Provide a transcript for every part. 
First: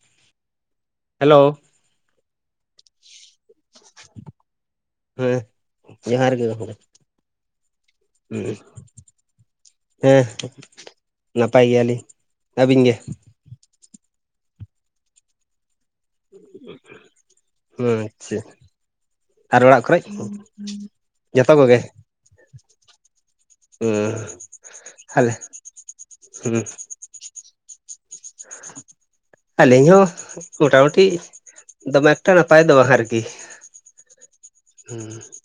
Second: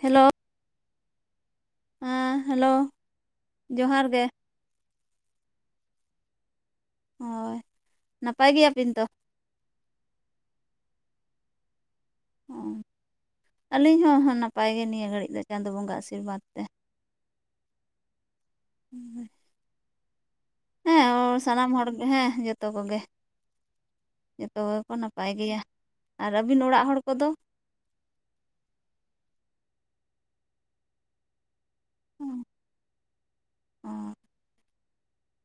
Hello hello ᱦᱮᱸ hello ᱡᱚᱦᱟᱨ ᱜᱮ᱾ ᱦᱮᱸ ᱡᱚᱦᱟᱨ ᱜᱮ ᱜᱚᱝᱠᱮ᱾ ᱦᱳᱭ ᱱᱟᱯᱟᱭ ᱜᱮᱭᱟ ᱵᱤᱱ ᱛᱚ? ᱦᱮᱸ ᱱᱟᱯᱟᱭ ᱜᱮᱭᱟ ᱞᱤᱧ᱾ ᱟᱹᱵᱤᱱ ᱜᱮ? ᱟᱹᱞᱤᱧ ᱦᱚᱸ ᱱᱟᱯᱟᱭ ᱜᱮ ᱱᱤᱭᱟᱹ ᱜᱷᱟᱹᱲᱤᱡ ᱫᱚ ᱪᱟᱸᱫᱳ ᱵᱚᱸᱜᱟ ᱟᱜ ᱟᱹᱥ ᱦᱮᱸ ᱟᱪᱪᱷᱟ, ᱟᱨ ᱚᱲᱟᱜ ᱠᱚᱨᱮᱡ? ᱦᱮᱸ ᱥᱟᱱᱟᱢ ᱦᱚᱲ ᱦᱮᱸ ᱡᱚᱛᱚ ᱠᱚᱜᱮ᱾ ᱦᱩᱸ ᱡᱚᱛᱚ ᱜᱮᱠᱚ ᱱᱟᱯᱟᱭ ᱟᱞᱮ ᱜᱮᱭᱟ᱾ ᱟᱨ ᱦᱩᱸ ᱟᱹᱵᱤᱱ ᱚᱲᱟᱜ ᱦᱚᱲ ᱠᱚ ᱫᱚ? ᱟᱹᱞᱤᱧ ᱦᱚᱸ ᱢᱳᱴᱟ ᱢᱩᱴᱤ, ᱫᱚᱢᱮ ᱮᱠᱴᱟ ᱱᱟᱯᱟᱭ ᱫᱚ ᱵᱟᱝ ᱟᱨᱠᱤ ᱦᱳᱭ ᱦᱚᱸ ᱾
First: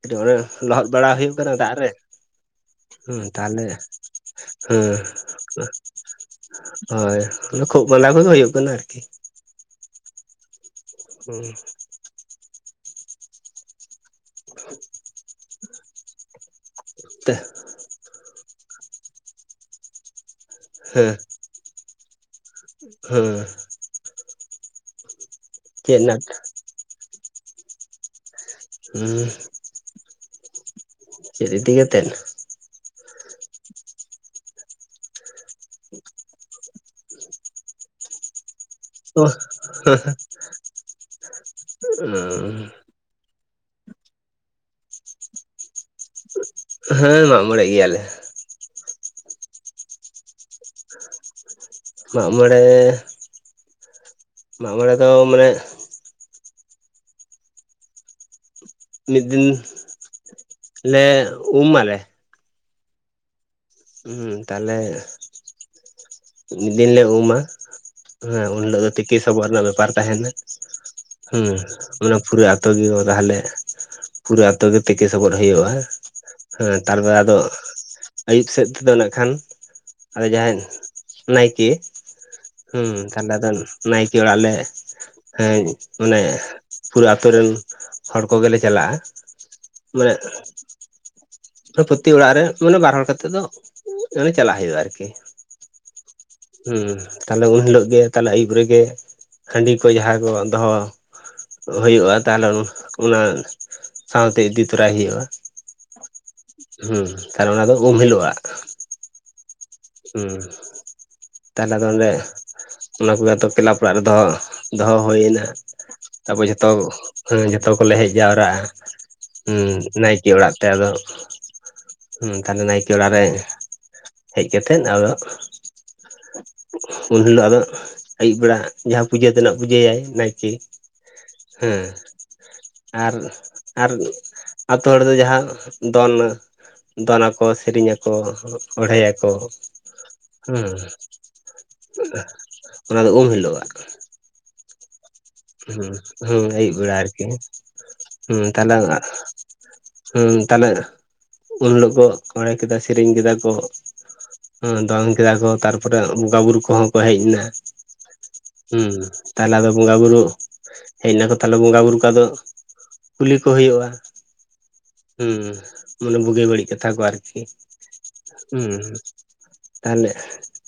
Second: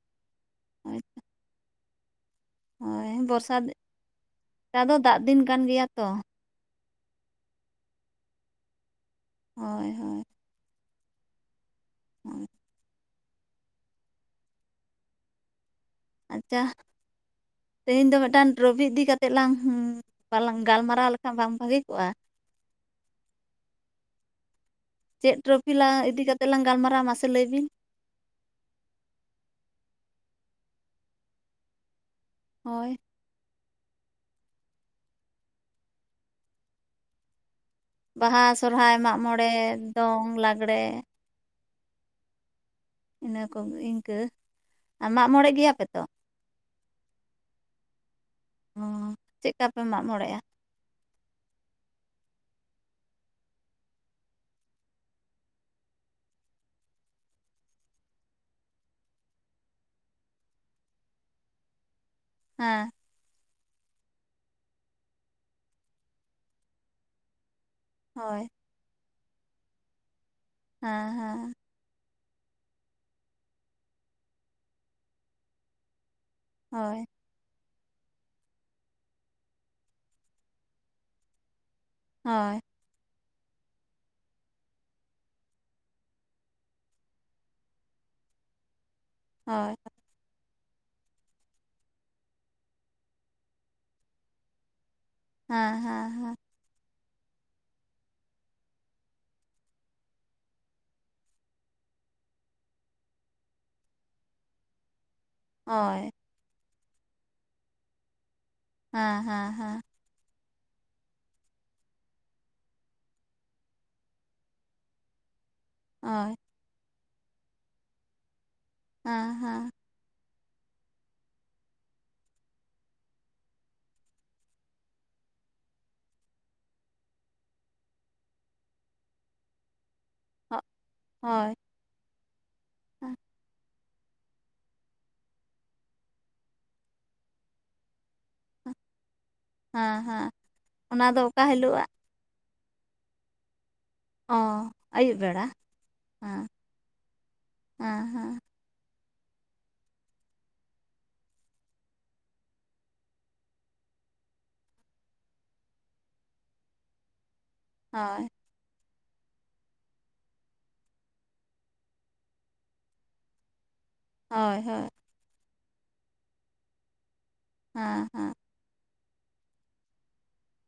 ᱠᱟᱹᱴᱤᱡ ᱚᱱᱮ ᱞᱚᱦᱚᱫ ᱵᱟᱲᱟ ᱦᱩᱭᱩᱜ ᱠᱟᱱᱟ ᱫᱟᱜ ᱨᱮ ᱾ ᱦᱳᱭ ᱵᱚᱨᱥᱟ ᱫᱤ ᱱᱮᱛᱟᱨ ᱫᱚ ᱫᱟᱜ ᱫᱤᱱ ᱠᱟᱱ ᱜᱮᱭᱟ ᱛᱚ ᱾ ᱦᱳᱭ ᱚᱱᱟ ᱠᱷᱩᱜ ᱢᱟᱸᱫᱟ ᱠᱚᱜᱮ ᱦᱩᱭᱩᱜ ᱠᱟᱱᱟ ᱟᱨ ᱠᱤ ᱾ ᱦᱳᱭ ᱦᱳᱭ ᱾ ᱦᱩᱸ ᱾ ᱦᱳᱭ ᱾ [inaudible] ᱟᱪᱪᱟ [unintelligible] ᱛᱮ, ᱛᱮᱦᱤᱧ ᱫᱚ ᱢᱤᱫᱴᱟᱹᱝ ᱴᱚᱨᱚᱯᱷᱤ ᱤᱫᱤ ᱠᱟᱛᱮᱜ ᱞᱟᱝ ᱵᱟᱞᱟᱝ ᱜᱟᱞᱢᱟᱨᱟᱣ ᱞᱮᱠᱷᱟᱱ ᱵᱟᱝ ᱵᱷᱟᱹᱜᱤ ᱠᱚᱜᱼᱟ ᱾ ᱦᱩᱸᱻ ᱪᱮᱫ ᱴᱨᱚᱯᱷᱤ ᱞᱟᱝ ᱪᱮᱫ ᱱᱟᱜ ᱤᱫᱤ ᱠᱟᱛᱮᱫ ᱞᱟᱝ ᱜᱟᱞᱢᱟᱨᱟᱣᱟ ᱢᱟᱥᱮ ᱞᱟᱹᱭ ᱵᱤᱱ ᱾ ᱦᱮᱸ, ᱪᱮᱫ ᱤᱫᱤ ᱠᱟᱛᱮᱫ? ᱦᱳᱭ ᱾ ᱵᱟᱦᱟ ᱥᱚᱨᱦᱟᱭ ᱢᱟᱜᱽ ᱢᱚᱬᱮ ᱫᱚᱝ ᱞᱟᱜᱽᱲᱮ ᱾ [inaudible] ᱩᱸᱻ ᱤᱱᱟᱹ ᱠᱚᱜᱮ ᱤᱱᱠᱟᱹ ᱟᱨ ᱢᱟᱜᱽᱢᱚᱬᱮ ᱜᱮᱭᱟᱯᱮ ᱛᱚ? ᱦᱮᱸ ᱢᱟᱜᱽᱢᱚᱬᱮ ᱜᱮᱭᱟᱞᱮ ᱾ ᱚᱸ ᱪᱮᱫ ᱠᱟ ᱯᱮ ᱢᱟᱜᱽᱢᱚᱲᱮᱜᱼᱟ? [inaudible] ᱢᱟᱜᱽᱢᱚᱬᱮ ᱢᱟᱜᱽᱢᱚᱬᱮ ᱫᱚ ᱢᱟᱱᱮ ᱢᱤᱫ ᱫᱤᱱ ᱞᱮ ᱩᱢ ᱟᱞᱮ ᱾ ᱦᱮᱸ ᱾ ᱦᱩᱸ ᱛᱟᱦᱚᱞᱮ ᱢᱤᱫ ᱫᱤᱱ ᱞᱮ ᱩᱢᱟ ᱦᱳᱭ ᱦᱮᱸ ᱩᱱ ᱦᱤᱞᱚᱜ ᱫᱚ ᱛᱤᱠᱤ ᱥᱚᱵᱚᱜ ᱨᱮᱱᱟᱜ ᱵᱮᱯᱟᱨ ᱛᱟᱦᱮᱱᱟ ᱾ ᱦᱮᱸ ᱾ ᱚᱱᱟ ᱯᱩᱨᱟᱹ ᱟᱹᱛᱳ ᱜᱮ ᱚᱨᱟ ᱞᱮ ᱯᱩᱨᱟᱹ ᱟᱹᱛᱳ ᱜᱮ ᱛᱮᱠᱮ ᱥᱚᱵᱚᱫ ᱦᱩᱭᱩᱜᱼᱟ ᱾ ᱦᱮᱸ ᱦᱳᱭ ᱛᱟᱨᱯᱚᱨᱮ ᱟᱫᱚ ᱟᱹᱭᱩᱵ ᱥᱮᱫ ᱛᱮᱫᱚ ᱱᱟᱜ ᱠᱷᱟᱱ ᱟᱫᱚ ᱡᱟᱦᱟᱸᱭ ᱱᱟᱭᱠᱮ ᱦᱳᱭ ᱦᱩᱸ ᱛᱟᱦᱚᱞᱮ ᱟᱫᱚ ᱱᱟᱭᱠᱮ ᱚᱲᱟᱜ ᱞᱮ ᱦᱮᱸ ᱢᱟᱱᱮ ᱯᱩᱨᱟᱹ ᱟᱹᱛᱳ ᱨᱮᱱ ᱦᱚᱲ ᱠᱚ ᱜᱮᱞᱮ ᱪᱟᱞᱟᱜᱼᱟ ᱦᱳᱭ ᱾ ᱢᱟᱱᱮ ᱯᱩᱨᱟᱹ ᱯᱨᱚᱛᱤ ᱚᱲᱟᱜ ᱨᱮ ᱢᱟᱱᱮ ᱵᱟᱨ ᱦᱚᱲ ᱠᱟᱛᱮᱫ ᱫᱚ ᱢᱟᱱᱮ ᱪᱟᱞᱟᱜ ᱦᱩᱭᱩᱜᱼᱟ ᱟᱨ ᱠᱤ ᱾ ᱦᱮᱸ ᱦᱮᱸ ᱦᱮᱸ ᱾ ᱦᱮᱸ ᱛᱟᱦᱚᱞᱮ ᱩᱱ ᱦᱤᱞᱚᱜ ᱜᱮ ᱛᱟᱦᱚᱞᱮ ᱟᱹᱭᱩᱵ ᱨᱮᱜᱮ ᱦᱟᱺᱰᱤ ᱠᱚ ᱡᱟᱦᱟᱸᱭ ᱠᱚ ᱫᱚᱦᱚ ᱦᱩᱭᱩᱜᱼᱟ ᱛᱟᱦᱚᱞᱮ ᱚᱱᱟ ᱥᱟᱶᱛᱮ ᱤᱫᱤ ᱛᱚᱨᱟᱭ ᱮ ᱦᱩᱭᱩᱜᱼᱟ ᱾ ᱦᱳᱭ ᱾ ᱦᱩᱸ ᱛᱟᱦᱚᱞᱮ ᱚᱱᱟ ᱫᱚ ᱩᱢ ᱦᱤᱞᱚᱜ-ᱟᱜ ᱾ ᱦᱮᱸ ᱦᱮᱸ ᱦᱮᱸ ᱾ ᱦᱩᱸ᱾ ᱛᱟᱦᱞᱮ ᱟᱫᱚ ᱚᱸᱰᱮ ᱚᱱᱟ ᱠᱚᱜᱮ ᱟᱫᱚ ᱠᱮᱞᱟᱵᱽ ᱚᱲᱟᱜ ᱨᱮ ᱫᱚᱦᱚ ᱫᱚᱦᱚ ᱦᱳᱭᱱᱟ᱾ ᱦᱳᱭ ᱛᱟᱯᱚᱨ ᱡᱷᱚᱛᱚ ᱦᱮᱸ ᱡᱷᱚᱛᱚ ᱠᱚᱞᱮ ᱦᱮᱡ ᱡᱟᱣᱨᱟᱜ-ᱟ ᱦᱮᱸ ᱦᱩᱸ᱾ ᱦᱮᱸ ᱱᱟᱭᱠᱮ ᱚᱲᱟᱜ ᱛᱮ ᱟᱫᱚ ᱛᱟᱞᱦᱮ ᱱᱟᱭᱠᱮ ᱚᱲᱟᱜ ᱨᱮ ᱦᱮᱡ ᱠᱟᱛᱮᱫ ᱟᱫᱚ ᱩᱱ ᱦᱤᱞᱳᱜ ᱟᱫᱚ ᱟᱹᱭᱩᱵ ᱵᱮᱲᱟ ᱡᱟᱦᱟ ᱯᱩᱡᱟᱹ ᱛᱮᱱᱟᱜ ᱯᱩᱡᱟᱹᱭᱟ ᱱᱟᱭ ᱠᱮ ᱦᱳᱭ ᱦᱮᱸ ᱟᱨ ᱟᱨ ᱟᱛᱳ ᱦᱚᱲᱫᱚ ᱡᱟᱦᱟ ᱫᱚᱱ ᱫᱚᱱᱟ ᱟᱠᱚ ᱥᱮᱨᱮᱧ ᱟᱠᱚ ᱚᱸᱬᱦᱮᱭᱟ ᱠᱚ᱾ ᱦᱮᱸ ᱦᱮᱸ ᱚᱱᱟ ᱫᱚ ᱚᱠᱟ ᱦᱤᱞᱳᱜ-ᱟᱜ? ᱚᱱᱟ ᱫᱚ ᱩᱢ ᱦᱤᱞᱳᱜ-ᱟᱜ᱾ ᱚ ᱟᱹᱭᱩᱵ ᱵᱮᱲᱟ ᱦᱩᱸ, ᱦᱮᱸ ᱦᱩᱸ ᱟᱹᱭᱩᱵ ᱵᱟᱲᱮ ᱟᱨ ᱠᱤ ᱦᱮᱸ ᱦᱮᱸ ᱦᱩᱸ ᱛᱟᱞᱦᱮ ᱦᱮᱸ ᱛᱟᱞᱦᱮ ᱩᱱ ᱦᱤᱞᱳᱜ ᱠᱚ ᱚᱸᱬᱦᱮ ᱠᱮᱫᱟ ᱠᱚ ᱥᱮᱨᱮᱧ ᱠᱮᱫᱟ ᱠᱚ᱾ ᱦᱩᱸ ᱫᱚᱱ ᱠᱮᱫᱟ ᱠᱚ ᱛᱟᱨᱯᱚᱨᱮ ᱵᱚᱸᱜᱟ ᱵᱩᱨᱩ ᱠᱚᱦᱚᱸ ᱠᱚ ᱦᱮᱡ ᱱᱟ᱾ ᱦᱳᱭ᱾ ᱦᱩᱸ ᱛᱟᱞᱦᱮ ᱟᱫᱚ ᱵᱚᱸᱜᱟ ᱵᱩᱨᱩ ᱦᱮᱡ ᱱᱟᱠᱚ ᱛᱟᱞᱦᱮ ᱵᱚᱸᱜᱟ ᱵᱩᱨᱩ ᱠᱚ ᱟᱫᱚ ᱠᱩᱞᱤ ᱠᱚ ᱦᱳᱭᱳᱜ-ᱟ᱾ ᱦᱳᱭ, ᱦᱳᱭ᱾ ᱦᱩᱸ ᱢᱟᱱᱮ ᱵᱩᱜᱮ ᱵᱟᱹᱲᱤᱡ ᱠᱟᱛᱷᱟ ᱠᱚ ᱟᱨᱠᱤ᱾ ᱦᱮᱸ, ᱦᱮᱸ᱾ ᱦᱩᱸ ᱛᱟᱞᱦᱮ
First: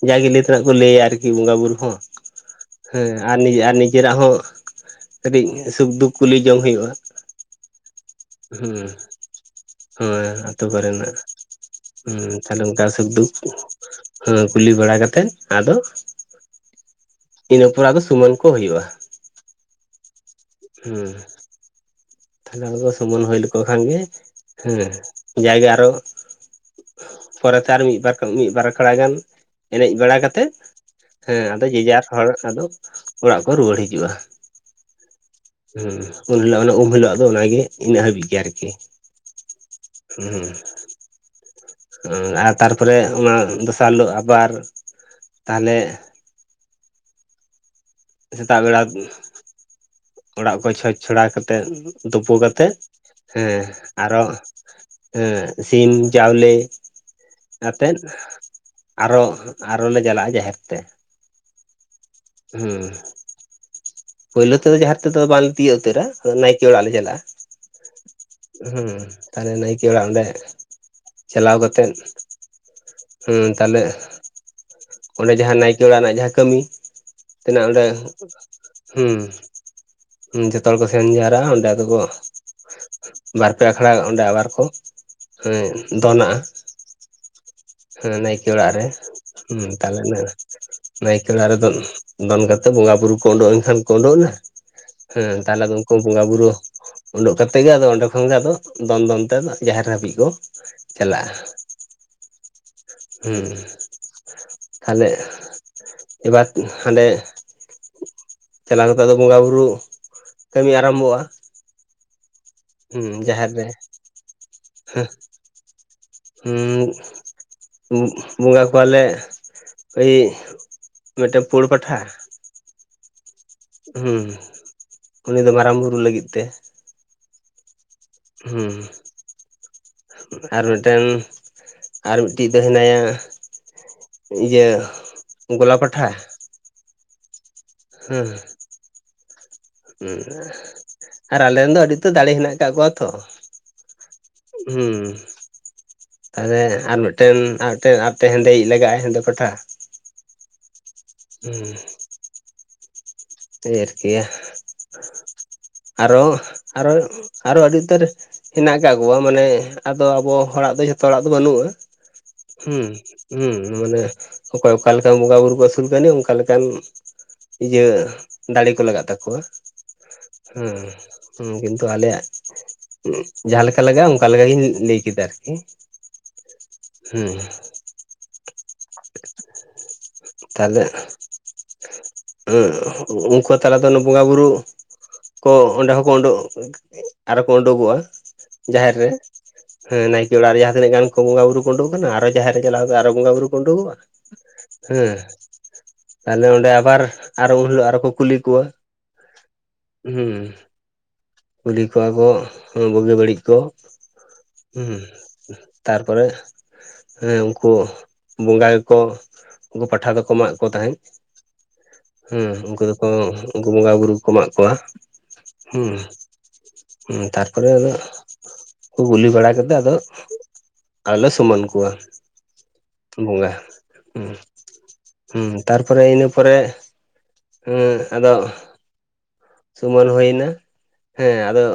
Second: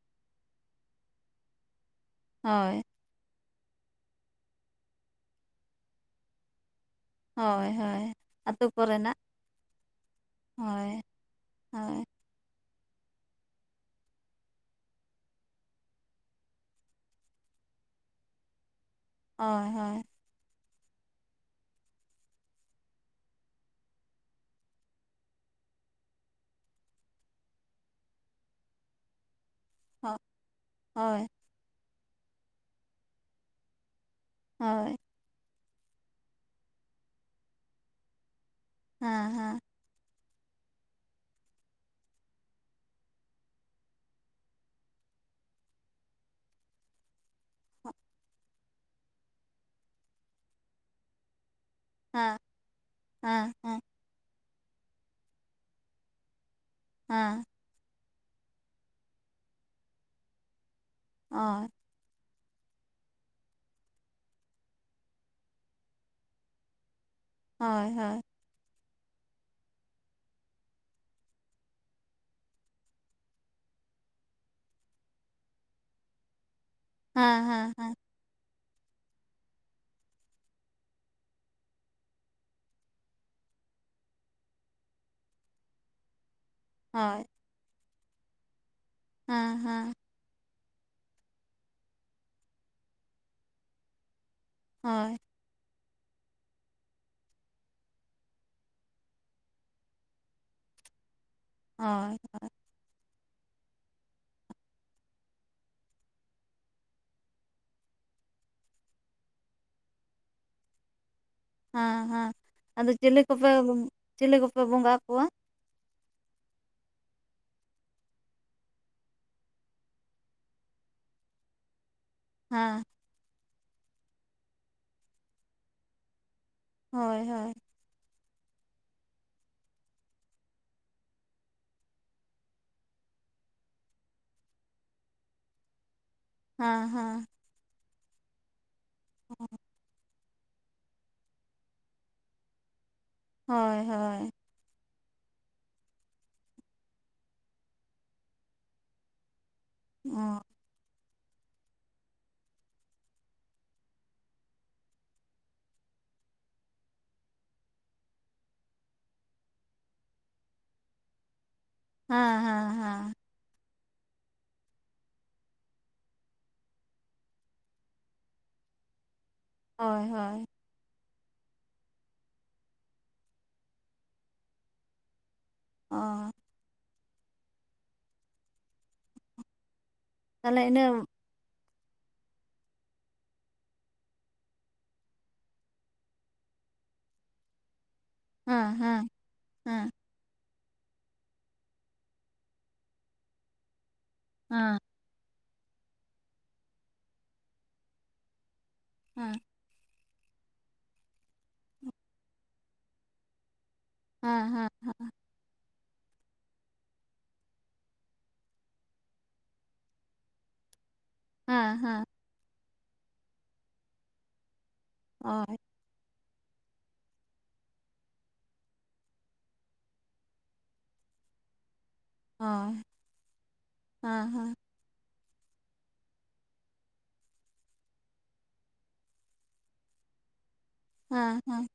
ᱡᱟᱜᱮ ᱞᱟᱹᱭ ᱛᱮᱱᱟᱜ ᱠᱚ ᱞᱟᱹᱭ-ᱟ ᱟᱨᱠᱤ ᱵᱚᱸᱜᱟ ᱵᱩᱨᱩ ᱦᱚᱸ᱾ ᱦᱳᱭ᱾ ᱦᱮᱸ ᱟᱨ ᱱᱤᱡᱮ ᱟᱨ ᱱᱤᱡᱮᱨᱟᱜ ᱦᱚᱸ ᱠᱟᱹᱴᱤᱡ ᱥᱩᱠ ᱫᱩᱠ ᱠᱩᱞᱤ ᱡᱚᱝ ᱦᱳᱭᱳᱜ-ᱟ᱾ ᱦᱳᱭ, ᱦᱳᱭ᱾ ᱟᱛᱳ ᱦᱩᱸ ᱠᱚᱨᱮᱱᱟᱜ ᱦᱳᱭ ᱟᱛᱳ ᱦᱳᱭ ᱠᱚᱨᱮᱱᱟᱜ ᱦᱳᱭ ᱦᱩᱸ᱾ ᱛᱟᱞᱦᱮ ᱚᱱᱠᱟ ᱥᱩᱠ ᱫᱩᱠ ᱦᱚᱸ ᱠᱩᱞᱤ ᱵᱟᱲᱟ ᱠᱟᱛᱮᱫ ᱟᱫᱚ ᱤᱱᱟᱹ ᱯᱚᱨ ᱟᱫᱚ ᱥᱩᱢᱟᱱ ᱠᱚ ᱦᱳᱭᱳᱜ-ᱟ᱾ ᱦᱳᱭ, ᱦᱳᱭ᱾ ᱦᱩᱸ᱾ ᱛᱟᱞᱦᱮ ᱟᱫᱚ ᱥᱩᱢᱟᱹᱱ ᱦᱩᱭ ᱞᱮᱠᱚ ᱠᱷᱟᱱ ᱜᱮ ᱦᱮᱸ ᱡᱟᱭᱜᱮ ᱟᱨᱚ ᱯᱚᱨᱮ ᱛᱮ ᱟᱨ ᱢᱤᱫ ᱵᱟᱨ, ᱢᱤᱫ ᱵᱟᱨ ᱟᱠᱷᱲᱟ ᱜᱟᱱ ᱮᱱᱮᱡ ᱵᱟᱲᱟ ᱠᱟᱛᱮᱫ ᱦᱳᱭ ᱦᱮᱸ ᱟᱫᱚ ᱡᱮᱡᱟᱨ ᱦᱚᱲ ᱟᱫᱚ ᱚᱲᱟᱜ ᱠᱚ ᱨᱩᱭᱟᱹᱲ ᱦᱤᱡᱩᱜ-ᱟ᱾ ᱦᱳᱭ᱾ ᱦᱩᱸ ᱩᱱ ᱦᱤᱞᱳᱜ-ᱟ ᱫᱚ, ᱩᱢ ᱦᱤᱞᱳᱜ-ᱟ ᱫᱚ ᱚᱱᱟ ᱜᱮ ᱤᱱᱟᱹᱜ ᱦᱟᱹᱵᱤᱡ ᱜᱮ ᱟᱨᱠᱤ᱾ ᱦᱮᱸ ᱦᱮᱸ ᱦᱩᱸ, ᱦᱩᱸ᱾ ᱟᱨ ᱛᱟᱨᱯᱚᱨᱮ ᱚᱱᱟ ᱫᱚᱥᱟᱨ ᱦᱤᱞᱳᱜ ᱟᱵᱟᱨ ᱛᱟᱞᱦᱮ [unintelligible] ᱥᱮᱛᱟᱜ ᱵᱮᱲᱟ ᱚᱲᱟᱜ ᱠᱚ ᱪᱷᱚᱸᱪ ᱪᱷᱚᱲᱟ ᱠᱟᱛᱮᱫ ᱛᱳᱯᱳ ᱦᱮᱸ ᱠᱟᱛᱮᱜ ᱦᱮᱸ ᱟᱨᱚ ᱦᱮᱸ ᱥᱤᱢ ᱪᱟᱣᱞᱮ ᱦᱮᱸ᱾ ᱟᱛᱮᱫ ᱟᱨᱚ, ᱟᱨᱚ ᱞᱮ ᱪᱟᱞᱟᱜ-ᱟ ᱡᱟᱦᱮᱨ ᱛᱮ᱾ ᱟᱨ ᱦᱩᱸ ᱯᱳᱭᱞᱳ ᱛᱮᱫᱚ ᱡᱟᱦᱮᱨ ᱛᱮᱫᱚ ᱵᱟᱝᱞᱮ ᱛᱤᱭᱳᱜ ᱩᱛᱟᱹᱨᱟ ᱱᱟᱭᱠᱮ ᱚᱲᱟᱜ ᱞᱮ ᱪᱟᱞᱟᱜᱼᱟ᱾ ᱦᱚᱭ ᱦᱚᱭ ᱦᱮᱸ ᱛᱟᱦᱞᱮ ᱱᱟᱭᱠᱮ ᱚᱲᱟᱜ ᱚᱸᱰᱮ ᱪᱟᱞᱟᱣ ᱠᱟᱛᱮᱫ ᱦᱮᱸ ᱛᱟᱦᱚᱞᱮ ᱚᱸᱰᱮ ᱡᱟᱸᱦᱟ ᱱᱟᱭᱠᱮ ᱚᱲᱟᱜ ᱨᱮᱱᱟᱜ ᱡᱟᱸᱦᱟ ᱠᱟᱹᱢᱤ ᱛᱮᱱᱟᱜ ᱦᱮᱸ ᱚᱸᱰᱮ ᱦᱮᱸ ᱦᱩᱸ ᱦᱩᱸ ᱡᱚᱛᱚ ᱦᱚᱲ ᱠᱚ ᱥᱮᱱ ᱡᱟᱣᱨᱟᱼᱟ ᱚᱸᱰᱮ ᱟᱫᱚ ᱠᱚ ᱵᱟᱨᱯᱮ ᱟᱠᱷᱲᱟ ᱚᱸᱰᱮ ᱟᱵᱟᱨ ᱠᱚ ᱮ ᱫᱚᱱᱟᱜᱼᱟ᱾ ᱦᱳᱭ ᱦᱮᱸ ᱱᱟᱭᱠᱮ ᱚᱲᱟᱜ ᱨᱮ ᱦᱮᱸ ᱛᱟᱦᱚᱞᱮᱱᱟᱜ ᱱᱟᱭᱠᱮ ᱚᱲᱟᱜ ᱨᱮ ᱫᱚ ᱫᱚᱱ ᱠᱟᱛᱮ ᱵᱚᱸᱜᱟ ᱵᱩᱨᱩ ᱠᱚ ᱩᱰᱩᱠ ᱮᱱᱠᱷᱟᱱ ᱠᱚ ᱩᱰᱩᱠᱱᱟ ᱦᱳᱭ ᱦᱮᱸ᱾ ᱛᱟᱦᱚᱞᱮ ᱟᱫᱚ ᱩᱱᱠᱩ ᱵᱚᱸᱜᱟ ᱵᱩᱨᱩ ᱩᱰᱩᱠ ᱠᱟᱛᱮᱫ ᱜᱮ ᱟᱫᱚ ᱚᱸᱰᱮ ᱠᱷᱚᱱᱜᱮ ᱟᱫᱚ ᱫᱚᱱ ᱫᱚᱱ ᱛᱮ ᱟᱫᱚ ᱡᱟᱦᱮᱨ ᱦᱟᱹᱵᱤᱡ ᱠᱚ ᱪᱟᱞᱟᱜᱼᱟ᱾ ᱦᱳᱭ ᱦᱳᱭ᱾ ᱦᱩᱸ ᱛᱟᱦᱚᱞᱮ ᱮᱵᱟᱨ ᱦᱟᱸᱰᱮ ᱪᱟᱞᱟᱣ ᱠᱟᱛᱮ ᱟᱫᱚ ᱵᱚᱸᱜᱟ ᱵᱩᱨᱩ ᱠᱟᱹᱢᱤ ᱟᱨᱟᱢᱵᱚᱜᱼᱟ᱾ ᱦᱮᱸ ᱦᱮᱸ ᱟᱫᱚ ᱪᱤᱞᱤ ᱠᱚᱯᱮ ᱡᱟᱦᱮᱨ ᱨᱮ ᱪᱤᱞᱤ ᱠᱚᱯᱮ ᱵᱚᱸᱜᱟ ᱟᱠᱚᱣᱟ? ᱦᱩᱸ ᱵᱚᱸᱜᱟ ᱠᱚᱣᱟᱞᱮ ᱳᱭ ᱢᱤᱫᱴᱮᱱ ᱯᱩᱲ ᱯᱟᱴᱷᱟ᱾ ᱦᱮᱸ ᱦᱮᱸ ᱩᱱᱤ ᱫᱚ ᱢᱟᱨᱟᱝ ᱵᱩᱨᱩ ᱞᱟᱹᱜᱤᱫ ᱛᱮ᱾ ᱦᱳᱭ ᱦᱳᱭ᱾ ᱦᱩᱸ ᱟᱨ ᱢᱤᱫᱴᱮᱱ ᱟᱨ ᱢᱤᱫᱴᱤᱡ ᱫᱚ ᱦᱮᱱᱟᱭᱟ ᱤᱭᱟᱹ ᱜᱳᱞᱟ ᱯᱟᱴᱷᱟ᱾ ᱦᱟᱸ ᱦᱟᱸ᱾ ᱦᱩᱸ [unintelligible] ᱦᱩᱸ ᱟᱨ ᱟᱞᱮᱱ ᱫᱚ ᱟᱹᱰᱤ ᱩᱛᱟᱹᱨ ᱫᱟᱲᱮ ᱦᱮᱱᱟᱜ ᱠᱟᱜ ᱠᱚᱣᱟ ᱛᱚ᱾ ᱦᱳᱭ ᱦᱳᱭ᱾ ᱦᱩᱸ ᱛᱟᱦᱚᱞᱮ ᱟᱨ ᱢᱤᱫᱴᱮᱱ ᱟᱨ ᱢᱤᱫᱴᱮᱱ ᱟᱨᱴᱮᱱ ᱦᱮᱸᱫᱮᱭᱤᱡ ᱞᱟᱜᱟᱜᱼᱟ ᱦᱮᱸᱫᱮ ᱯᱟᱸᱴᱷᱟ᱾ ᱚ ᱦᱩᱸ ᱰᱷᱮᱨ ᱜᱮᱭᱟ ᱟᱨᱚ ᱟᱨᱚ ᱟᱨᱚ ᱟᱹᱰᱤ ᱩᱛᱟᱹᱨ᱾ ᱦᱮᱱᱟᱜ ᱠᱟᱜ ᱠᱚᱣᱟ ᱢᱟᱱᱮ ᱟᱫᱚ ᱟᱵᱚ ᱦᱚᱲᱟᱜ ᱫᱚ ᱡᱷᱚᱛᱚ ᱦᱚᱲᱟᱜ ᱫᱚ ᱵᱟᱹᱱᱩᱜᱼᱟ᱾ ᱦᱟᱸ ᱦᱟᱸ᱾ ᱦᱩᱸ ᱦᱩᱸ, ᱢᱟᱱᱮ ᱚᱠᱚᱭ ᱚᱠᱟᱞᱮᱠᱟᱱ ᱵᱚᱸᱜᱟ ᱵᱩᱨᱩ ᱠᱚ ᱟᱹᱥᱩᱞ ᱠᱟᱱᱤᱡ ᱚᱱᱠᱟ ᱞᱮᱠᱟᱱ ᱤᱭᱟᱹ ᱫᱟᱲᱮ ᱠᱚ ᱞᱟᱜᱟᱜ ᱛᱟᱠᱚᱣᱟ᱾ ᱦᱳᱭ ᱦᱳᱭ᱾ ᱦᱩᱸ ᱦᱩᱸ ᱠᱤᱱᱛᱩ ᱟᱞᱮᱭᱟᱜ ᱡᱟᱸᱦᱟ ᱞᱮᱠᱟ ᱞᱟᱜᱟᱜᱼᱟ ᱚᱱᱠᱟ ᱞᱮᱠᱟᱜᱤᱧ ᱞᱟᱹᱭ ᱠᱮᱫᱟ ᱟᱨᱠᱤ᱾ ᱚ ᱦᱩᱸ ᱛᱟᱦᱚᱞᱮ ᱤᱱᱟᱹ ᱦᱮᱸ ᱦᱮᱸ ᱩᱱᱠᱩ ᱛᱟᱞᱟᱫᱚ ᱚᱱᱮ ᱵᱚᱸᱜᱟ ᱵᱩᱨᱩ ᱠᱚ ᱚᱸᱰᱮ ᱦᱚᱸᱠᱚ ᱩᱰᱩᱠ ᱟᱨᱚ ᱠᱚ ᱩᱰᱩᱠᱚᱜᱼᱟ᱾ ᱦᱮᱸ ᱡᱟᱦᱮᱨ ᱨᱮ ᱦᱮᱸ ᱦᱮᱸ ᱱᱟᱭᱠᱮ ᱚᱲᱟᱜ ᱨᱮ ᱡᱟᱦᱟᱸᱛᱤᱱᱟᱹᱜ ᱜᱟᱱ ᱠᱚ ᱵᱚᱸᱜᱟ ᱵᱩᱨᱩ ᱠᱚ ᱚᱸᱰᱳᱠ ᱠᱟᱱᱟ ᱟᱨᱚ ᱡᱟᱦᱮᱨ ᱨᱮ ᱪᱟᱞᱟᱣ ᱠᱟᱛᱮ ᱟᱨᱚ ᱵᱚᱸᱜᱟ ᱵᱩᱨᱩ ᱠᱚ ᱚᱸᱰᱳᱠᱚᱜᱼᱟ᱾ ᱮᱸ᱾ ᱦᱮᱸ ᱛᱟᱦᱚᱞᱮ ᱚᱸᱰᱮ ᱟᱵᱟᱨ ᱟᱨᱚ ᱩᱱ ᱦᱤᱞᱳ ᱟᱨᱚ ᱠᱚ ᱠᱩᱞᱤ ᱠᱚᱣᱟ ᱦᱮᱸ᱾ ᱦᱩᱸ᱾ ᱠᱩᱞᱤ ᱠᱚᱣᱟ ᱵᱚ ᱵᱩᱜᱤ ᱦᱚᱸ ᱵᱚᱜᱮ ᱵᱟᱹᱲᱤᱡ ᱠᱚ᱾ ᱦᱮᱸ ᱦᱮᱸ ᱛᱟᱨᱯᱚᱨᱮ ᱦᱮᱸ ᱩᱝᱠᱩ ᱵᱚᱸᱜᱟ ᱜᱮᱠᱚ ᱩᱱᱠᱩ ᱯᱟᱴᱷᱟ ᱫᱚᱠᱚ ᱢᱟᱜ ᱠᱚ ᱛᱟᱦᱮᱸᱫ, ᱦᱮᱸ ᱦᱮᱸ᱾ ᱦᱮᱸ ᱩᱝᱠᱩ ᱫᱚᱠᱚ ᱩᱱᱠᱩ ᱵᱚᱸᱜᱟ ᱵᱩᱨᱩ ᱠᱚ ᱢᱟᱜ ᱠᱚᱣᱟ, ᱚᱭ᱾ ᱦᱮᱸ᱾ ᱦᱮᱸ ᱛᱟᱨᱯᱚᱨᱮ ᱱᱟᱸᱜ ᱠᱩᱞᱤ ᱵᱟᱲᱟ ᱠᱟᱛᱮᱜ ᱟᱫᱚ ᱟᱨ ᱞᱮ ᱥᱩᱢᱟᱹᱱ ᱠᱚᱣᱟ ᱦᱳᱭ ᱵᱚᱸᱜᱟ ᱦᱮᱸ ᱦᱩᱸ᱾ ᱦᱩᱸ ᱛᱟᱨᱯᱚᱨᱮ ᱤᱱᱟᱹ ᱯᱚᱨᱮ ᱮᱸᱜ ᱟᱫᱚ ᱥᱩᱢᱟᱹᱱ ᱦᱩᱭᱱᱟ ᱦᱮᱸ ᱟᱫᱚ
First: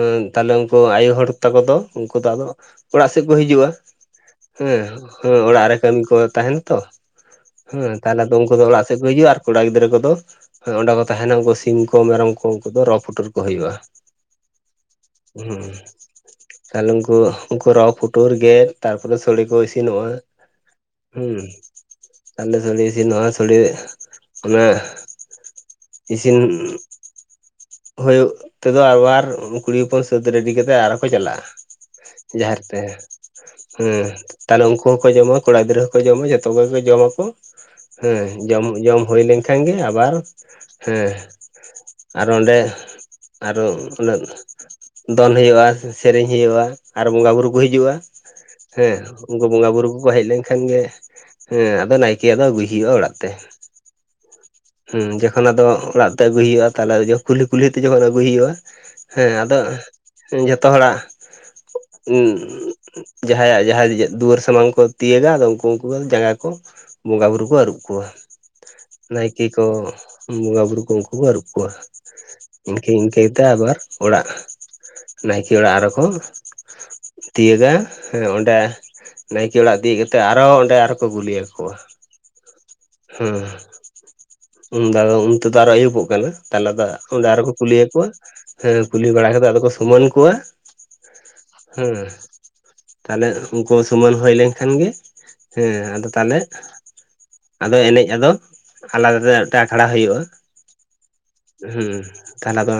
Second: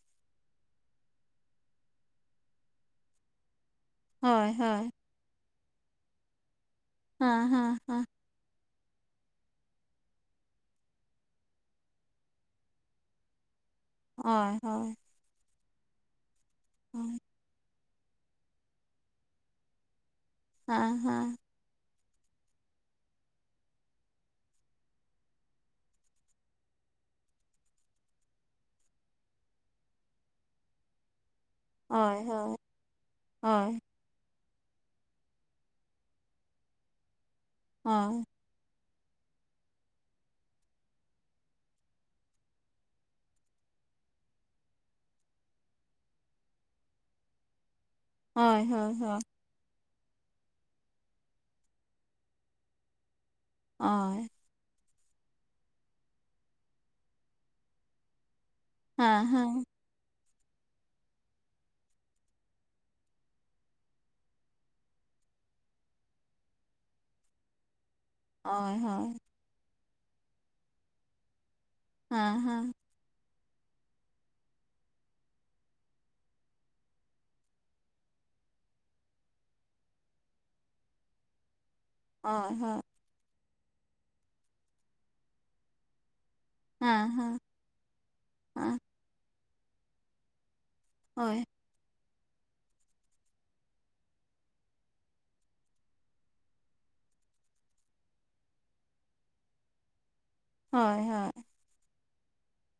ᱮᱸ ᱛᱟᱦᱞᱮ ᱩᱱᱠᱩ ᱟᱭᱳ ᱦᱚᱲ ᱛᱟᱠᱚ ᱫᱚ ᱩᱱᱠᱩ ᱫᱚ ᱟᱫᱚ ᱚᱲᱟᱜ ᱥᱮᱫ ᱠᱚ ᱦᱤᱡᱩᱜᱼᱟ᱾ ᱦᱳᱭ ᱦᱮᱸ ᱦᱳᱭ ᱦᱮᱸ ᱚᱲᱟᱜ ᱨᱮ ᱠᱟᱹᱢᱤ ᱠᱚ ᱛᱟᱦᱮᱸᱱᱟ ᱛᱚ ᱦᱮᱸ ᱛᱟᱦᱞᱮ ᱩᱱᱠᱩ ᱫᱚ ᱚᱲᱟᱜ ᱥᱮᱫ ᱠᱚ ᱦᱤᱡᱩᱜᱼᱟ ᱟᱨ ᱠᱚᱲᱟ ᱜᱤᱫᱽᱨᱟᱹ ᱠᱚᱫᱚ ᱦᱮᱸ ᱚᱸᱰᱮ ᱠᱚ ᱛᱟᱦᱮᱸᱱᱟ ᱩᱱᱠᱩ ᱥᱤᱢ ᱠᱚ ᱢᱮᱨᱚᱢ ᱠᱚ ᱩᱱᱠᱩ ᱫᱚ ᱨᱚ ᱯᱩᱴᱩᱨ ᱠᱚ ᱦᱩᱭᱩᱜᱼᱟ᱾ ᱦᱳᱭ ᱦᱳᱭ᱾ ᱦᱩᱸ ᱛᱟᱦᱞᱮ ᱩᱱᱠᱩ ᱦᱳᱭ ᱩᱱᱠᱩ ᱨᱚ ᱯᱩ ᱴᱩᱨ ᱜᱮ ᱛᱟᱨᱯᱚᱨᱮ ᱥᱚᱲᱮ ᱠᱚ ᱤᱥᱤᱱᱚᱜᱼᱟ ᱦᱮᱸ᱾ ᱛᱟᱞᱮ ᱥᱳᱲᱮ ᱤᱥᱱᱚᱜ-ᱟ ᱥᱳᱲᱮ ᱚᱱᱟ ᱪᱤᱱ ᱦᱳᱭᱳᱜ ᱛᱮᱫᱚ ᱟᱵᱟᱨ ᱠᱩᱲᱤ ᱦᱚᱯᱚᱱ ᱥᱟᱹᱛ ᱨᱮᱰᱤ ᱠᱟᱛᱮᱜ ᱟᱨᱚ ᱠᱚ ᱪᱟᱞᱟᱜᱼᱟ᱾ ᱦᱳᱭ ᱦᱳᱭ ᱡᱟᱦᱮᱟᱨ ᱛᱮ ᱦᱳᱭ ᱦᱮᱸ᱾ ᱛᱟᱦᱞᱮ ᱩᱝᱠᱩ ᱦᱚᱸᱠᱚ ᱡᱚᱢᱟ ᱠᱚᱲᱟ ᱜᱤᱫᱽᱨᱟᱹ ᱦᱚᱸᱠᱚ ᱡᱚᱢᱟ ᱡᱷᱚᱛᱚ ᱠᱚᱜᱮ ᱠᱚ ᱡᱚᱢᱟᱠᱚ ᱦᱮᱸ᱾ ᱦᱳᱭ ᱡᱚᱢ ᱡᱚᱢ ᱦᱩᱭ ᱞᱮᱱ ᱠᱷᱟᱱ ᱜᱮ ᱟᱵᱟᱨ ᱦᱮᱸ ᱟᱨᱚ ᱚᱸᱰᱮ ᱟᱨᱚ ᱩᱱᱟᱹᱜ ᱫᱚᱱ ᱦᱳᱭᱳᱜᱼᱟ ᱥᱮᱨᱮᱧ ᱦᱩᱭᱩᱜᱼᱟ ᱟᱨ ᱵᱚᱸᱜᱟ ᱵᱩᱨᱩ ᱠᱚ ᱦᱤᱡᱩᱜᱼᱟ ᱦᱳᱭ ᱦᱳᱭ ᱦᱳᱭ ᱩᱸᱜ ᱩᱝᱠᱩ ᱵᱚᱸᱜᱟ ᱵᱩᱨᱩ ᱠᱚᱠᱚ ᱦᱮᱡ ᱞᱮᱱ ᱠᱷᱟᱱ ᱜᱮ ᱦᱮᱸ ᱟᱫᱚ ᱱᱟᱭᱠᱮ ᱟᱫᱚ ᱟᱹᱜᱩᱭᱮ ᱦᱩᱭᱩᱜᱼᱟ ᱚᱲᱟᱜ ᱛᱮ᱾ ᱦᱳᱭ᱾ ᱦᱮᱸ ᱡᱚᱠᱷᱚᱱ ᱟᱫᱚ ᱚᱲᱟᱜ ᱛᱮ ᱟᱹᱜᱩᱭ ᱦᱩᱭᱩᱜᱼᱟ ᱛᱟᱦᱞᱮ ᱠᱩᱞᱦᱤ ᱠᱩᱞᱦᱤ ᱛᱮ ᱡᱚᱠᱷᱚᱡ ᱟᱹᱜᱩᱭ ᱦᱩᱭᱩᱜᱼᱟ ᱦᱮᱸ ᱟᱫᱚ ᱡᱷᱚᱛᱚ ᱦᱚᱲᱟᱜ ᱡᱟᱦᱟᱸᱭᱟᱜ ᱡᱟᱦᱟᱸᱭ ᱫᱩᱣᱟᱹᱨ ᱥᱟᱢᱟᱝ ᱠᱚ ᱛᱤᱭᱟᱹᱜᱟ ᱟᱫᱚ ᱩᱱᱠᱩ ᱩᱱᱠᱩ ᱡᱟᱸᱜᱟ ᱠᱚ ᱵᱚᱸᱜᱟ ᱵᱩᱨᱩ ᱠᱚ ᱟᱹᱨᱩᱵ ᱠᱚᱣᱟ᱾ ᱦᱳᱭ ᱦᱳᱭ᱾ ᱠᱮ ᱠᱚ ᱵᱚᱸᱜᱟᱵᱩᱨᱩ ᱠᱚ ᱩᱝᱠᱩ ᱠᱚ ᱟᱨᱩᱵ ᱠᱚᱣᱟ᱾ ᱦᱮᱸ ᱦᱮᱸ ᱤᱝᱠᱟᱹ ᱤᱝᱠᱟᱹ ᱛᱮ ᱟᱵᱟᱨ ᱚᱲᱟᱜ ᱱᱟᱭᱠᱮ ᱚᱲᱟᱜ ᱟᱨᱚᱠᱚ ᱛᱤᱭᱟᱹᱜᱟ ᱦᱮᱸ ᱚᱸᱰᱮ ᱱᱟᱭᱠᱮ ᱚᱲᱟᱜ ᱛᱤᱭᱟᱹᱜ ᱠᱟᱛᱮ ᱟᱨᱦᱚᱸ ᱚᱸᱰᱮ ᱟᱨᱚ ᱠᱚ ᱟᱜᱩᱞᱤᱭᱟᱠᱚᱣᱟ᱾ ᱦᱳᱭ ᱦᱳᱭ᱾ ᱦᱮᱸ ᱩᱱ ᱫᱚ ᱩᱱ ᱛᱮᱫᱚ ᱟᱨᱚ ᱟᱹᱭᱩᱵᱚᱜ ᱠᱟᱱᱟ ᱛᱟᱞᱦᱮ ᱫᱚ ᱦᱮᱸ ᱦᱮᱸ ᱚᱸᱰᱮ ᱦᱮᱸ ᱟᱨᱚ ᱠᱚ ᱠᱩᱞᱤᱭ ᱟᱠᱚᱣᱟ ᱦᱮᱸ ᱠᱩᱞᱤ ᱵᱟᱲᱟ ᱠᱟᱛᱮ ᱟᱫᱚ ᱠᱚ ᱥᱩᱢᱟᱹᱱ ᱠᱚᱣᱟ᱾ ᱦᱳᱭ᱾ ᱦᱮᱸ ᱾ ᱛᱟᱦᱚᱞᱮ ᱩᱱᱠᱩ ᱥᱩᱢᱟᱹᱱ ᱦᱳᱭ ᱞᱮᱱ ᱠᱷᱟᱱ ᱜᱮ ᱦᱮᱸ ᱟᱫᱚ ᱛᱟᱦᱚᱞᱮ ᱟᱫᱚ ᱮᱱᱮᱡ ᱟᱫᱚ ᱟᱞᱟᱫᱟ ᱨᱮ ᱢᱤᱫᱴᱟᱝ ᱟᱠᱷᱲᱟ ᱦᱩᱭᱩᱜᱼᱟ᱾ ᱦᱳᱭ ᱦᱳᱭ ᱾ ᱦᱩᱸ ᱛᱟᱦᱚᱞᱮ ᱟᱫᱚ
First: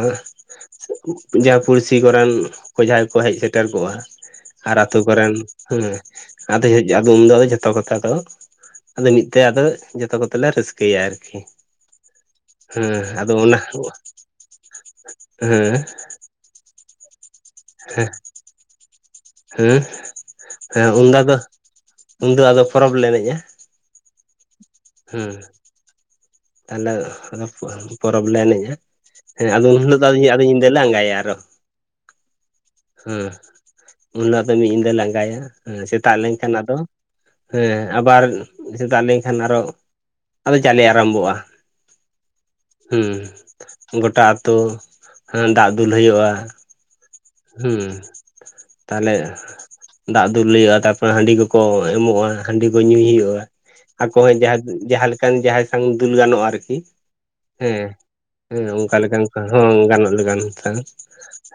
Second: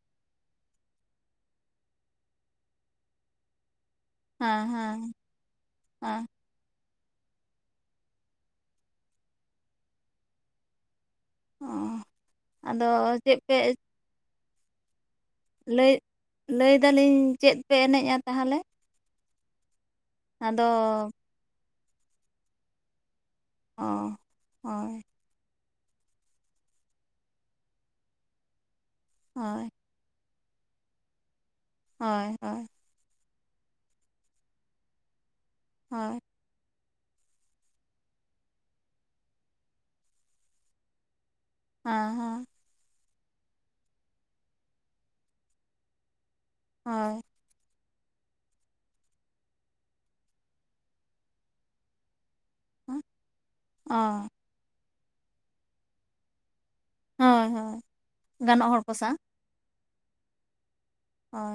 ᱡᱟᱦᱟᱸ ᱯᱩᱲᱥᱤ ᱠᱚᱨᱮᱱ ᱠᱚ ᱡᱟᱦᱟᱸᱭ ᱠᱚ ᱦᱮᱡ ᱥᱮᱴᱮᱨ ᱠᱚᱜᱼᱟ ᱦᱮᱸ ᱟᱨ ᱟᱛᱩ ᱦᱮᱸ ᱠᱚᱨᱮᱱ ᱦᱮᱸ ᱟᱫᱚ ᱟᱫᱚ ᱩᱱ ᱫᱚ ᱡᱷᱚᱛᱚ ᱠᱚᱛᱮ ᱟᱫᱚ ᱢᱤᱫ ᱛᱮ ᱟᱫᱚ ᱡᱚᱛᱚ ᱠᱚᱛᱮ ᱞᱮ ᱨᱟᱹᱥ ᱠᱟᱹᱭᱟ ᱟᱨᱠᱤ ᱚ ᱦᱮᱸ ᱟᱫᱚ ᱪᱮᱫ ᱚᱱᱟ ᱯᱮ ᱦᱮᱸ ᱾ ᱞᱟ. ᱭ ᱫᱟᱞᱤᱧ ᱪᱮᱫ ᱯᱮ ᱮᱱᱮᱡᱟ ᱛᱟᱦᱚᱞᱮ? ᱦᱮᱸ ᱟᱫᱚ ᱦᱮᱸ ᱩᱱᱫᱚ ᱟᱫᱚ ᱩᱱᱫᱚ ᱟᱫᱚ ᱯᱚᱨᱚᱵᱽ ᱞᱮ ᱮᱱᱮᱡᱼᱟ ᱾ ᱚ [inaudible] ᱦᱮ ᱛᱟᱦᱚᱞᱮ ᱟᱫᱚ ᱯᱚᱨᱚᱵᱽ ᱞᱮ ᱮᱱᱮᱡᱼᱟ᱾ ᱦᱮᱸ ᱟᱫᱚ ᱦᱳᱭ ᱩᱱ ᱦᱤᱞᱳᱜ ᱫᱚ ᱟᱫᱚ ᱧᱤᱫᱟᱹ ᱞ ᱟᱸᱜᱟᱭᱟ ᱟᱨᱚ ᱾ ᱦᱳᱭ ᱦᱳᱭ ᱾ ᱦᱮᱸ ᱩᱱ ᱦᱤᱞᱳᱜ ᱫᱚ ᱢᱤᱫ ᱧᱤᱫᱟᱹ ᱞᱮ ᱟᱸᱜᱟᱭᱟ, ᱥᱮᱛᱟᱜ ᱦᱳᱭ ᱞᱮᱝ ᱮᱱᱠᱷᱟᱱ ᱟᱫᱚ, ᱦᱮᱸ ᱟᱵᱟᱨ ᱥᱮᱛᱟᱜ ᱞᱮᱱᱠᱷᱟᱱ ᱟᱨᱚ ᱟᱫᱚ ᱡᱟᱞᱮ ᱟᱨᱟᱢᱵᱷᱚᱜᱼᱟ ᱾ [inaudible] ᱦᱩ ᱜᱚᱴᱟ ᱟᱛᱳ ᱫᱟᱜ ᱫᱩᱞ ᱦᱩᱭᱩᱜᱼᱟ᱾ ᱦᱳᱭ ᱾ ᱦᱩᱸ, ᱛᱟᱦᱚᱞᱮ ᱫᱟᱜ ᱫᱩᱞ ᱦᱩᱭᱩᱜᱟᱹᱭᱼᱟ ᱛᱟᱯᱚᱨᱮ ᱦᱟᱺᱰᱤ ᱠᱚᱠᱚ ᱮᱢᱚᱜᱼᱟ ᱾ ᱦᱟᱺᱰᱤ ᱠᱚ ᱧᱩᱭ ᱦᱩᱭᱩᱜᱼᱟ, ᱟᱠᱚ ᱚ ᱦᱚᱸ ᱡᱟᱦᱟᱸ ᱞᱮᱠᱟᱱ ᱡᱟᱦᱟᱸᱭ ᱥᱟ ᱫᱩᱞ ᱜᱟᱱᱚᱜᱼᱟ ᱟᱨᱠᱤ ᱦᱳᱭ ᱦᱳᱭ ᱦᱮᱸ ᱦᱮᱸ ᱜᱟᱱᱚᱜ ᱦᱚᱲ ᱚᱱᱠᱟ ᱥᱟᱶ ᱞᱮᱠᱟᱱ ᱠᱚ ᱦᱚᱸ ᱜᱟᱱᱚᱜ ᱞᱮᱠᱟᱱ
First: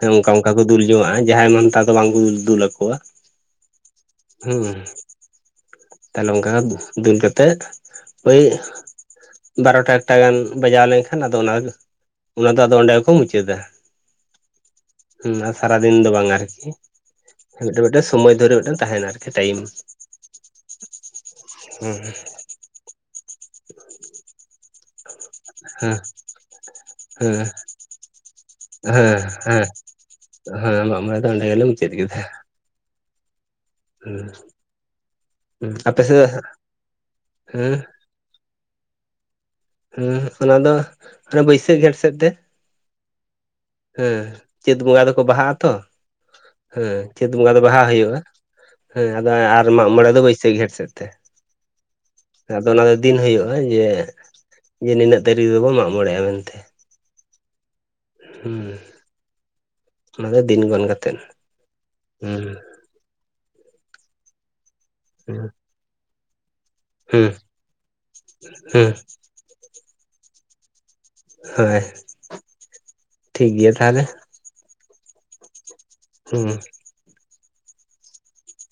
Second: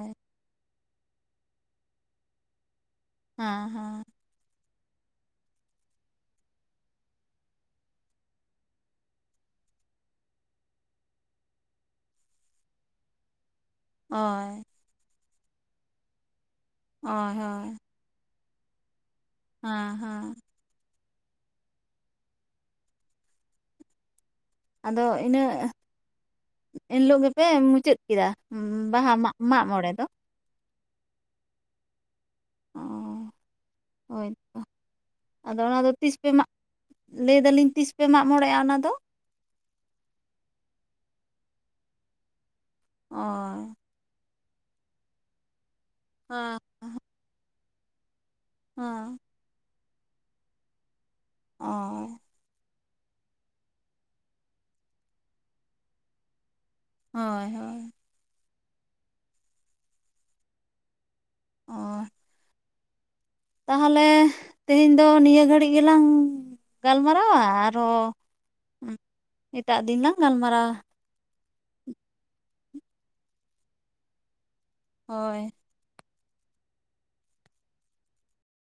ᱦᱮᱸ ᱚᱱᱠᱟ ᱚᱱᱠᱟ ᱚᱱᱠᱟ ᱠᱚ ᱫᱩᱞ ᱡᱚᱝ ᱼᱟ, ᱡᱟᱦᱟᱸᱭ ᱢᱟᱱᱛᱟᱦᱟ ᱫᱚ ᱵᱟᱝᱠᱚ ᱫ ᱫᱩᱞ ᱟᱠᱚᱣᱟ ᱾ ᱦᱸ ᱦᱮᱸ ᱾ ᱦᱩᱸ ᱛᱟᱦᱚᱞᱮ ᱚᱱᱠᱟ ᱫᱩᱞ ᱠᱟᱛᱮᱫ ᱳᱭ ᱵᱟᱨᱚᱴᱟ ᱮᱠᱴᱟ ᱜᱟᱱ ᱵᱟᱡᱟᱣ ᱞᱮᱱᱠᱷᱟᱱ ᱟᱫᱚ ᱚᱱᱟ ᱚᱱᱟ ᱫᱚ ᱟᱫᱚ ᱚᱸᱰᱮ ᱜᱮᱠᱚ ᱢᱩᱪᱟᱹᱫᱟ᱾ ᱦᱳᱭ ᱾ ᱦᱮᱸ ᱟᱨ ᱥᱟᱨᱟᱫᱤᱱ ᱫᱚ ᱵᱟᱝ ᱟᱨᱠᱤ, ᱦᱳᱭ ᱦᱳᱭ ᱢᱤᱫᱴᱮᱱ ᱢᱤᱫᱴᱮᱱ ᱥᱢᱚᱭ ᱫᱷᱚᱨᱮ ᱛᱟᱦᱮᱱ ᱟᱨᱠᱤ᱾ ᱴᱟᱭᱤᱢ ᱦᱮᱸ ᱦᱮᱸ ᱦᱮᱸ ᱦᱸ ᱾ [unintelligible] ᱟᱫᱚ ᱤᱱᱟᱹ, ᱦᱮᱸ ᱮᱱᱦᱤᱞᱳᱜ ᱜᱮᱯᱮ ᱦᱮᱸ ᱢᱩᱪᱟᱹᱫ ᱠᱮᱫᱟ ᱵᱟᱦᱟ ᱢᱟᱜ ᱢᱟᱜ ᱢᱚᱬᱮ ᱫᱚ? ᱦᱮ ᱢᱟᱜᱢᱚᱲᱮ ᱫᱚ ᱚᱰᱮ ᱜᱮᱞᱮ ᱢᱩᱪᱟᱹᱫ ᱠᱮᱫᱟ᱾ ᱚᱻ ᱦᱮᱸ ᱦᱳᱭᱛᱚ ᱟᱫᱚ ᱦᱮᱸ ᱚᱱᱟᱫᱚ ᱟᱯᱮ ᱛᱤᱥ ᱯᱮ ᱥᱮᱫ ᱢᱟ ᱞᱟᱹᱭ ᱫᱟᱞᱤᱧ ᱦᱮᱸ ᱛᱤᱥ ᱯᱮ ᱢᱟᱜ ᱢᱚᱬᱮᱜᱼᱟ ᱚᱱᱟᱫᱚ? ᱦᱮᱸ ᱚᱱᱟ ᱫᱚ ᱦᱟᱱᱮ ᱵᱟᱹᱭᱥᱟᱹᱠᱷ ᱡᱮᱸᱴ ᱥᱮᱫ ᱛᱮ ᱾ ᱚ ᱾ ᱦᱮᱸ ᱪᱟ. ᱛ ᱵᱚᱸᱜᱟ ᱫᱚᱠᱚ ᱵᱟᱦᱟᱜᱼᱟ ᱛᱚ ᱾ [unintelligible] ᱦᱮᱸ ᱪᱟᱹᱛ ᱵᱚᱸᱜᱟ ᱫᱚ ᱵᱟᱦᱟ ᱦᱩᱭᱩᱜᱼᱟ, ᱦᱮᱸ ᱟᱫᱚ ᱟᱨ ᱢᱟᱜ ᱢᱚᱬᱮ ᱫᱚ ᱵᱟᱹᱭᱥᱟᱹᱠᱷ ᱡᱷᱮᱸᱴ ᱥᱮᱫ ᱛᱮ᱾ ᱚᱸᱻ᱾ ᱟᱫᱚ ᱚᱱᱟ ᱫᱚ ᱫᱤᱱ ᱦᱩᱭᱩᱜᱼᱟ ᱡᱮ, ᱡᱮ ᱱᱤᱱᱟᱹᱜ ᱛᱟᱹᱨᱤᱠᱷ ᱫᱚᱵᱚᱱ ᱢᱟᱜ ᱢᱚᱬᱮᱜᱼᱟ ᱢᱮᱱᱛᱮ᱾ ᱦᱳᱭ ᱦᱳᱭ᱾ ᱦᱩᱸᱻ᱾ ᱚᱱᱟ ᱫᱚ ᱫᱤᱱ ᱜᱚᱱ ᱠᱟᱛᱮᱫ᱾ ᱚᱸ᱾ ᱦᱮᱸ ᱛᱟᱦᱚᱞᱮ ᱛᱮᱦᱤᱧ ᱫᱚ ᱱᱤᱭᱟᱹ ᱦᱮᱸ ᱜᱷᱟᱹᱲᱤᱡ ᱜᱮᱞᱟᱝ ᱜᱟᱞᱢᱟᱨᱟᱣᱟ ᱟᱨᱚ, ᱦᱮᱸ ᱮᱴᱟᱜ ᱫᱤᱱ ᱞᱟᱝ ᱜᱟᱞᱢᱟᱨᱟᱣᱟ᱾ ᱦᱳᱭ, ᱴᱷᱤᱠ ᱜᱮᱭᱟ ᱛᱟᱦᱚᱞᱮ᱾ ᱦᱳᱭ᱾ ᱦᱩᱸ᱾